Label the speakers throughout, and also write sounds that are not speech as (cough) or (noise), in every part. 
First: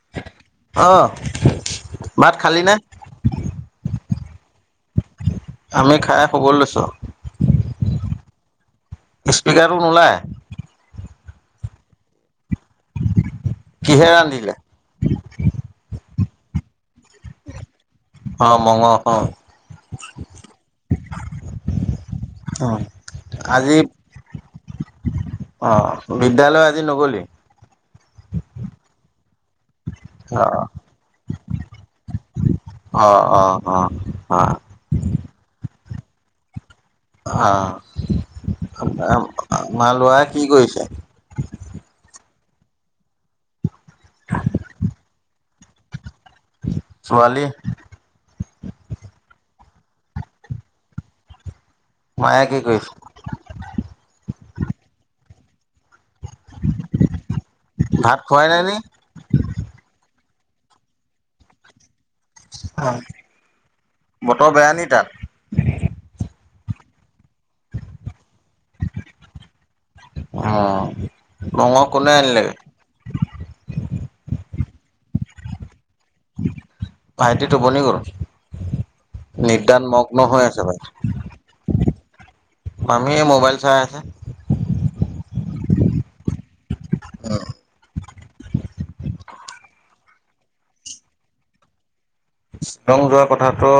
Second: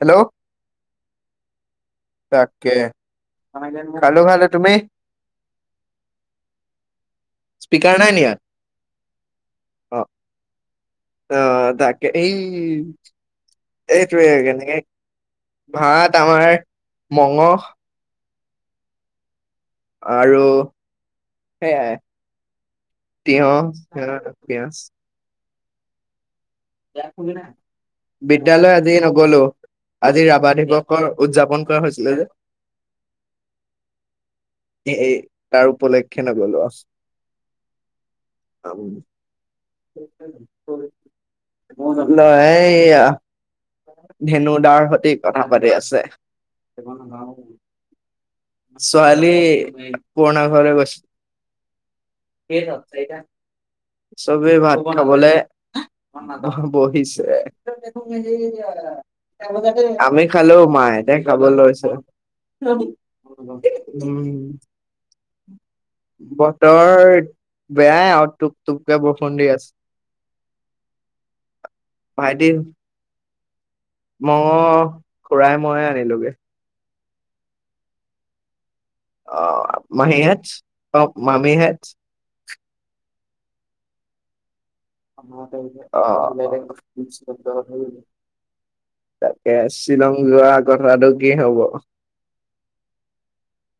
Speaker 1: Hello
Speaker 2: অ' ভাত খালি
Speaker 1: তাকে
Speaker 2: নে?
Speaker 1: (unintelligible) খালো খালো তুমি?
Speaker 2: আমি খাই শুবলৈ লৈছোঁ।
Speaker 1: স্পীকাৰ নাই নি ইয়াত
Speaker 2: স্পিকাৰ টো
Speaker 1: অ
Speaker 2: নোলায়।
Speaker 1: অ তাকে এই
Speaker 2: কিহে
Speaker 1: এইটোৱে
Speaker 2: ৰান্ধিলে?
Speaker 1: কেনেকে ভাত আমাৰ মঙহ
Speaker 2: অ মঙহ অহ!
Speaker 1: আৰু সেয়াই
Speaker 2: অ',
Speaker 1: তিয়ঁহ। পিয়াজ।
Speaker 2: অহ!
Speaker 1: বিদ্যালয় আজি নগলো। আজি ৰাভা
Speaker 2: অ',
Speaker 1: দিৱসৰ উদযাপন কৰা হৈছিলে যে,
Speaker 2: অ', অ', অ', অ',
Speaker 1: এ এই তাৰ উপলক্ষে সেয়ে নগ'লো।
Speaker 2: আহ (unintelligible) আৰু
Speaker 1: (unintelligible) সেয়া ধেনু দাৰ সৈতে কথা পাতি আছে,
Speaker 2: ছোৱালী
Speaker 1: ছোৱালী পুৰণা ঘৰলৈ গৈছিল
Speaker 2: মায়ে কি
Speaker 1: কেই জন
Speaker 2: কৰিছে?
Speaker 1: চাৰিটা। চবে ভাত বনাবলে আমি বহিছে
Speaker 2: ভাত খোৱাই নাই নি?
Speaker 1: আমি। খালো মাই এই খাব লৈছো। (unintelligible)
Speaker 2: বতৰ বেয়া নি তাত?
Speaker 1: তোৰ বেয়াই আৰু তোক- টুপকা বৰষুণ দি আছে।
Speaker 2: অঁ, মংহ কোনে আনিলেগে?
Speaker 1: মংহ খুৰাই মই আনিলোগে।
Speaker 2: ভাইটি টোপনি গ'ল।
Speaker 1: অঁ,
Speaker 2: নিদ্ৰাত মগ্ন হৈ
Speaker 1: মহীহেত?
Speaker 2: আছে ভাইটি।
Speaker 1: অঁ, মামিহেত?
Speaker 2: মামীয়ে মোবাইল চাই আছে।
Speaker 1: অঁ। তাকে শ্বিলং যোৱা কথাটো কি হ'ব?
Speaker 2: শ্বিলং যোৱা কথাটো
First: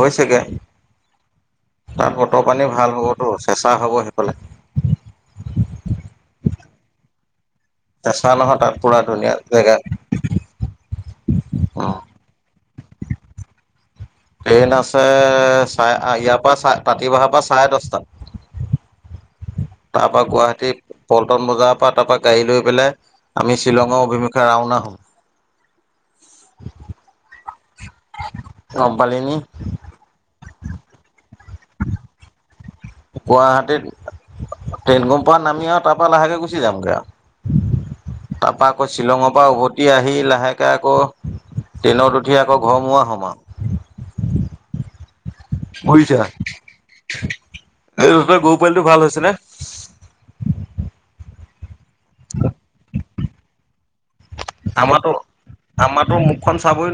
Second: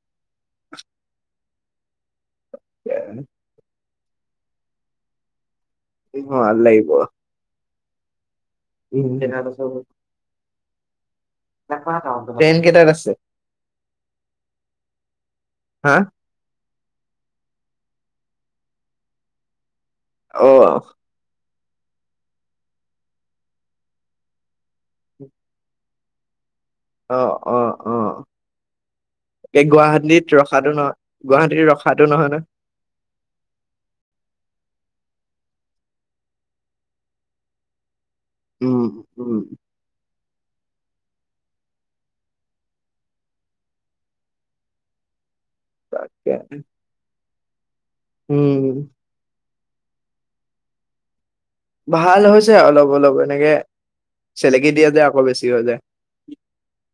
Speaker 2: হৈছেগে।
Speaker 1: (inaudible)
Speaker 2: (unintelligible) বতৰ পানী ভাল হ'বতো, চেচা হ'ব হে পালে।
Speaker 1: ভাল লাগিব।
Speaker 2: (unintelligible) চা নহয় তাত পুৰা
Speaker 1: উম
Speaker 2: ধুনীয়া জেগা। উম
Speaker 1: ট্ৰেইন কেইটাত আছে।
Speaker 2: ট্ৰেইন আছে, চাই,
Speaker 1: হা
Speaker 2: ইয়াৰ পৰা চাই (unintelligible) পৰা চাৰে দহটাত। তাৰপৰা
Speaker 1: অ
Speaker 2: গুৱাহাটী পল্টন বজাৰত তাৰ পৰা গাড়ী লৈ পেলাই আমি শ্বিলঙৰ অভিমুখে ৰাওনা হয়।
Speaker 1: অঁ, অঁ, অঁ।
Speaker 2: গম পালি নি
Speaker 1: গুৱাহাটীত ৰখাতো নহ, গুৱাহাটীত ৰখাতো নহয় ন?
Speaker 2: গুৱাহাটীত ট্ৰেইন গম্প নামি আৰু তাৰ পৰা লাহেকে গুচি যামগৈ আৰু। তাৰপৰা
Speaker 1: উম
Speaker 2: আকৌ শ্বিলঙৰ
Speaker 1: উম
Speaker 2: পৰা উভতি আহি লাহে আকৌ ট্ৰেইনত উঠি আকৌ ঘৰমুৱা হ'ম আৰু। বুজিছা
Speaker 1: তাকে।
Speaker 2: এই তহঁতৰ গৰু
Speaker 1: উম,
Speaker 2: পোৱালিটো ভাল হৈছেনে?
Speaker 1: ভাল হৈছে অলপ অলপ তেনেকে
Speaker 2: আমাতো, আমতো মুখখন চাবই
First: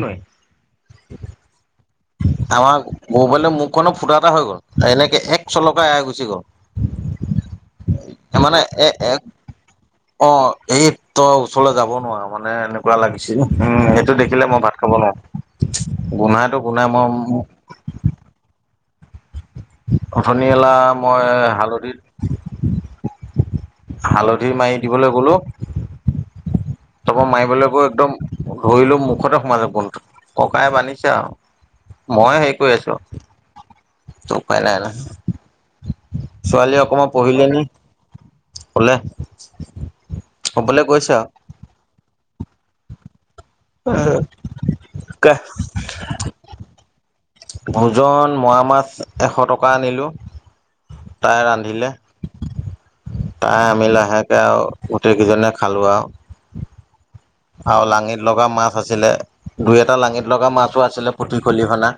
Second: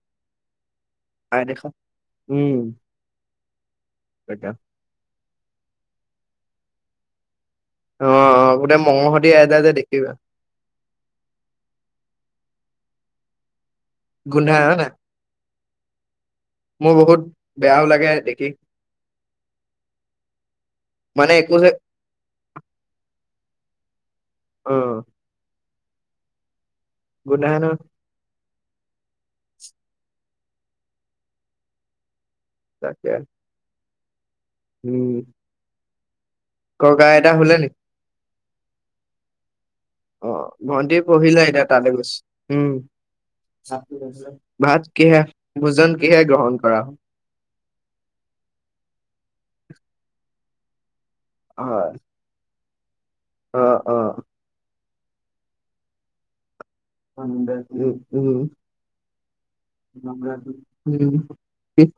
Speaker 1: আই দেখা
Speaker 2: নোৱাৰি।
Speaker 1: উম,
Speaker 2: আমাৰ গৰু পোৱালিটো মুখখননৰ ফুটা এটা
Speaker 1: তাকে
Speaker 2: হৈ গ'ল, এনেকে এক চলকা এৰা গুচি গুচি গল (unintelligible)
Speaker 1: অ', অ',
Speaker 2: মানে
Speaker 1: গোটেই
Speaker 2: এ
Speaker 1: মঙহ
Speaker 2: এ
Speaker 1: সতি এৰাই যায় যে দেখ
Speaker 2: অ', এ তই ওচৰলৈ যাব নোৱাৰ মানে, এলপ কিবা লাগিছিলে উম, এইটো দেখিলে
Speaker 1: গোন্ধাই
Speaker 2: মই ভাত
Speaker 1: হয় নাই
Speaker 2: খাব নোৱাৰোঁ। গোন্ধাইটো গোন্ধাই
Speaker 1: মোৰ
Speaker 2: মই
Speaker 1: বহুত বেয়াও লাগে দেখি
Speaker 2: অথনি এলা মই
Speaker 1: মানে একো যে
Speaker 2: হালধিত হালধি
Speaker 1: অ',
Speaker 2: মাৰি দিবলৈ গ'লো। তাপা
Speaker 1: গোন্ধাই ন
Speaker 2: মাইবলৈ গৈ একদম ধৰিলো মুখতে সোমাইছে গোন্ধ, ককাই বান্ধিছে আৰু। মই হেৰি কৰি আছো।
Speaker 1: তাকে
Speaker 2: (unintelligible) উপায় নাই না।
Speaker 1: উম, ককা আইতা শুলে নি?।
Speaker 2: শুলে
Speaker 1: অ',
Speaker 2: শুবলৈ
Speaker 1: ভন্টি
Speaker 2: গৈছে আৰু
Speaker 1: পঢ়িলে এতিয়া তালৈ গৈছে। উম। ভাত কিহে-ভোজন কিহে গ্ৰহণ কৰা হল।
Speaker 2: ভোজন মৰা মাছ এশ টকা আনিলোঁ। তাই ৰান্ধিলে।
Speaker 1: হয়
Speaker 2: তাই
Speaker 1: অ',
Speaker 2: আমি,
Speaker 1: অ'।
Speaker 2: লাহেকে আৰু গোটেইকেইজনে খালো আৰু।
Speaker 1: উম,
Speaker 2: আৰু লাঙিত
Speaker 1: উম,
Speaker 2: লগা মাছ আছিলে, দুই এটা লাঙিত লগা মাছো আছিলে
Speaker 1: উম,
Speaker 2: পুঠি খলিহনা।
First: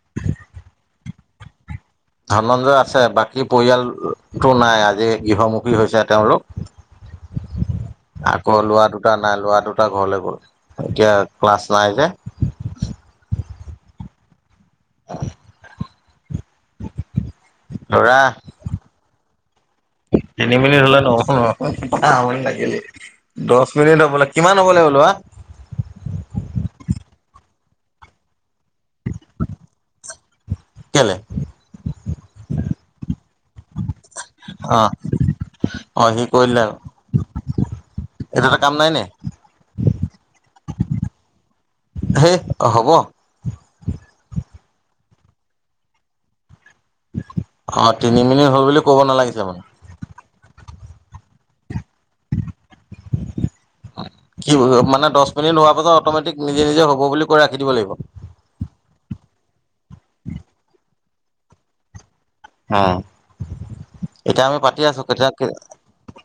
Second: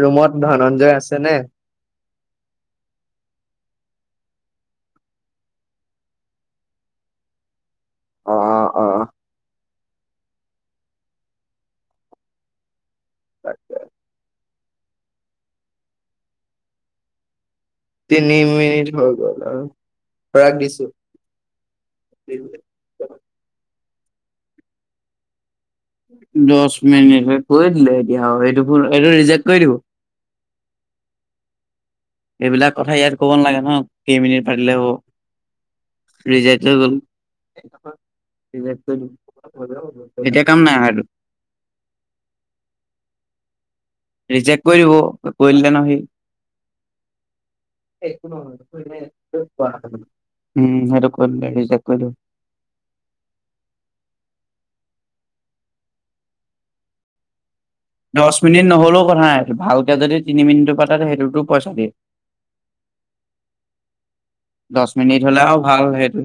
Speaker 1: ৰুমত ধনঞ্জয় আছেনে।
Speaker 2: ধনঞ্জয় আছে, বাকী পৰিয়ালটো নাই আজি গৃহমুখী হৈছে তেওঁলোক।
Speaker 1: অ',
Speaker 2: আকৌ
Speaker 1: অ',
Speaker 2: লোৱা
Speaker 1: অ'।
Speaker 2: দুটা নাই লোৱা দুট টা ঘৰলৈ গ'ল, এতিয়া ক্লাছ নাই যে। (inaudible) ধৰা,
Speaker 1: তিনি মিনিট হৈ গ'ল আৰু খুৰাক
Speaker 2: তিনি মিনিট
Speaker 1: দিছো।
Speaker 2: হলে নহব (inaudible) আমনি লাগিলেই। দশ কিমান হ'ব লাগে লৰা।
Speaker 1: দশ মিনিট হৈ-, কৈয়ে দিলে এতিয়া আও এইটো ভূল, এইটো ৰিজেক্ট কৰি দিব।
Speaker 2: কেলে?।
Speaker 1: এইবিলাক কথা ইয়াত কব নালাগে ন। কেইমিনিট পাতিলে
Speaker 2: অ অ সি
Speaker 1: হ'ব।
Speaker 2: কৰি
Speaker 1: ৰিজেক্ট
Speaker 2: দিলে আৰু
Speaker 1: হৈ গল
Speaker 2: এইটো এটা কাম নাই নে
Speaker 1: এতিয়া কাম নাই আৰু
Speaker 2: হেই অ হ'ব
Speaker 1: ৰিজেক্ট কৰি দিব কৰি দিলে নহয়
Speaker 2: অ
Speaker 1: সি
Speaker 2: তিনি মিনিট হ'ল বুলি ক'ব নালাগিছে মানে
Speaker 1: (unintelligible) উম সেইটো কৰি দিব
Speaker 2: কি মানে দহ মিনি হোৱাাছত অ'মেটিক নিজ নিজে হ' বুলি কৈ ৰা
Speaker 1: দহ মিনিট নহলেও কথা নাই ভালকে যদি তিনি মিনিটটো পাতে সেইটো ৰূপচাৰী
Speaker 2: উম! এতিয়া আমি পাতি
Speaker 1: দহ
Speaker 2: আছো
Speaker 1: মিনিট
Speaker 2: কেতিয়া
Speaker 1: হ'লে আৰু ভাল সেইটো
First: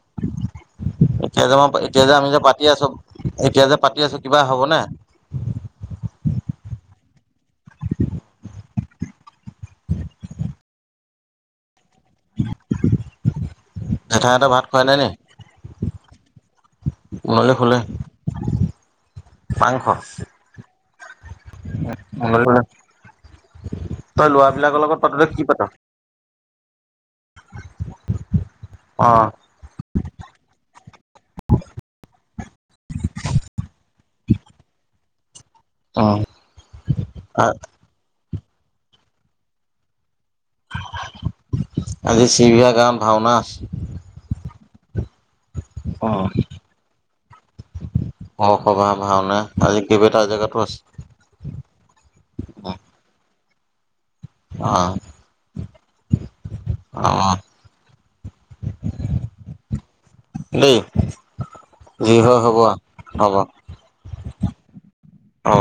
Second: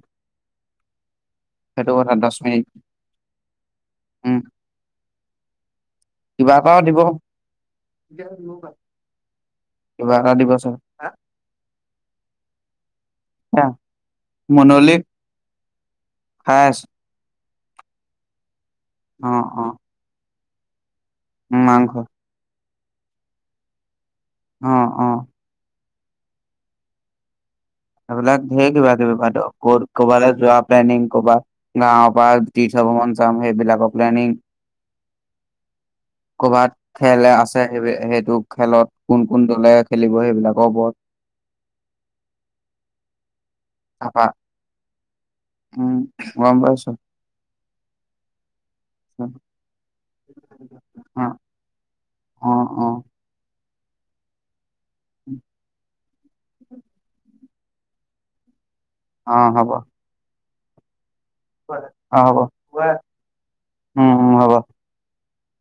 Speaker 2: এতিয়া যে
Speaker 1: সেইটো
Speaker 2: এতিয়া যে
Speaker 1: কথা
Speaker 2: আমি যে
Speaker 1: দহ
Speaker 2: পাতি
Speaker 1: মিনিট
Speaker 2: আছো এতিয়া যে পাতি আছো
Speaker 1: উম
Speaker 2: কিবা হ'বনে?
Speaker 1: দে মবাই কিবা এটা দিবছৰ হ
Speaker 2: উ
Speaker 1: মনল খাইছ
Speaker 2: ফুল!
Speaker 1: অ
Speaker 2: মাংস।
Speaker 1: মাংস
Speaker 2: হয়। আ। তই
Speaker 1: অ
Speaker 2: লৰাবলাকৰ লগত
Speaker 1: অ
Speaker 2: পাতোতে কি পাত?
Speaker 1: এইবিলাক ধঢেৰ কিবা
Speaker 2: অ
Speaker 1: কিবি প ক'ৰবালৈ যোৱা প্লেনিিং কৰ'ৰবাত গাঁৱৰ পৰা তীৰ্থ ভ্ৰমন চাম সেইবিলাকৰ প্লেনিনং
Speaker 2: অ
Speaker 1: কৰ'ৰবাত খেলে আছে স সেইটো! খেলত কোন কোন দলে খেলিব সেইবিলাকৰ ওপৰত
Speaker 2: আজি চি বিহা গান ভাওনা আছে।
Speaker 1: তাপা উম
Speaker 2: অ
Speaker 1: গম পাইছো
Speaker 2: অসবাহ ভাওনা আজি কেইবটা জেগাতো আছে।
Speaker 1: অ অ অ!
Speaker 2: অ' অ'
Speaker 1: অ' হব।
Speaker 2: দেই। যি হয়
Speaker 1: অ'
Speaker 2: আও
Speaker 1: হ'ব উম হ'ব!
Speaker 2: অ!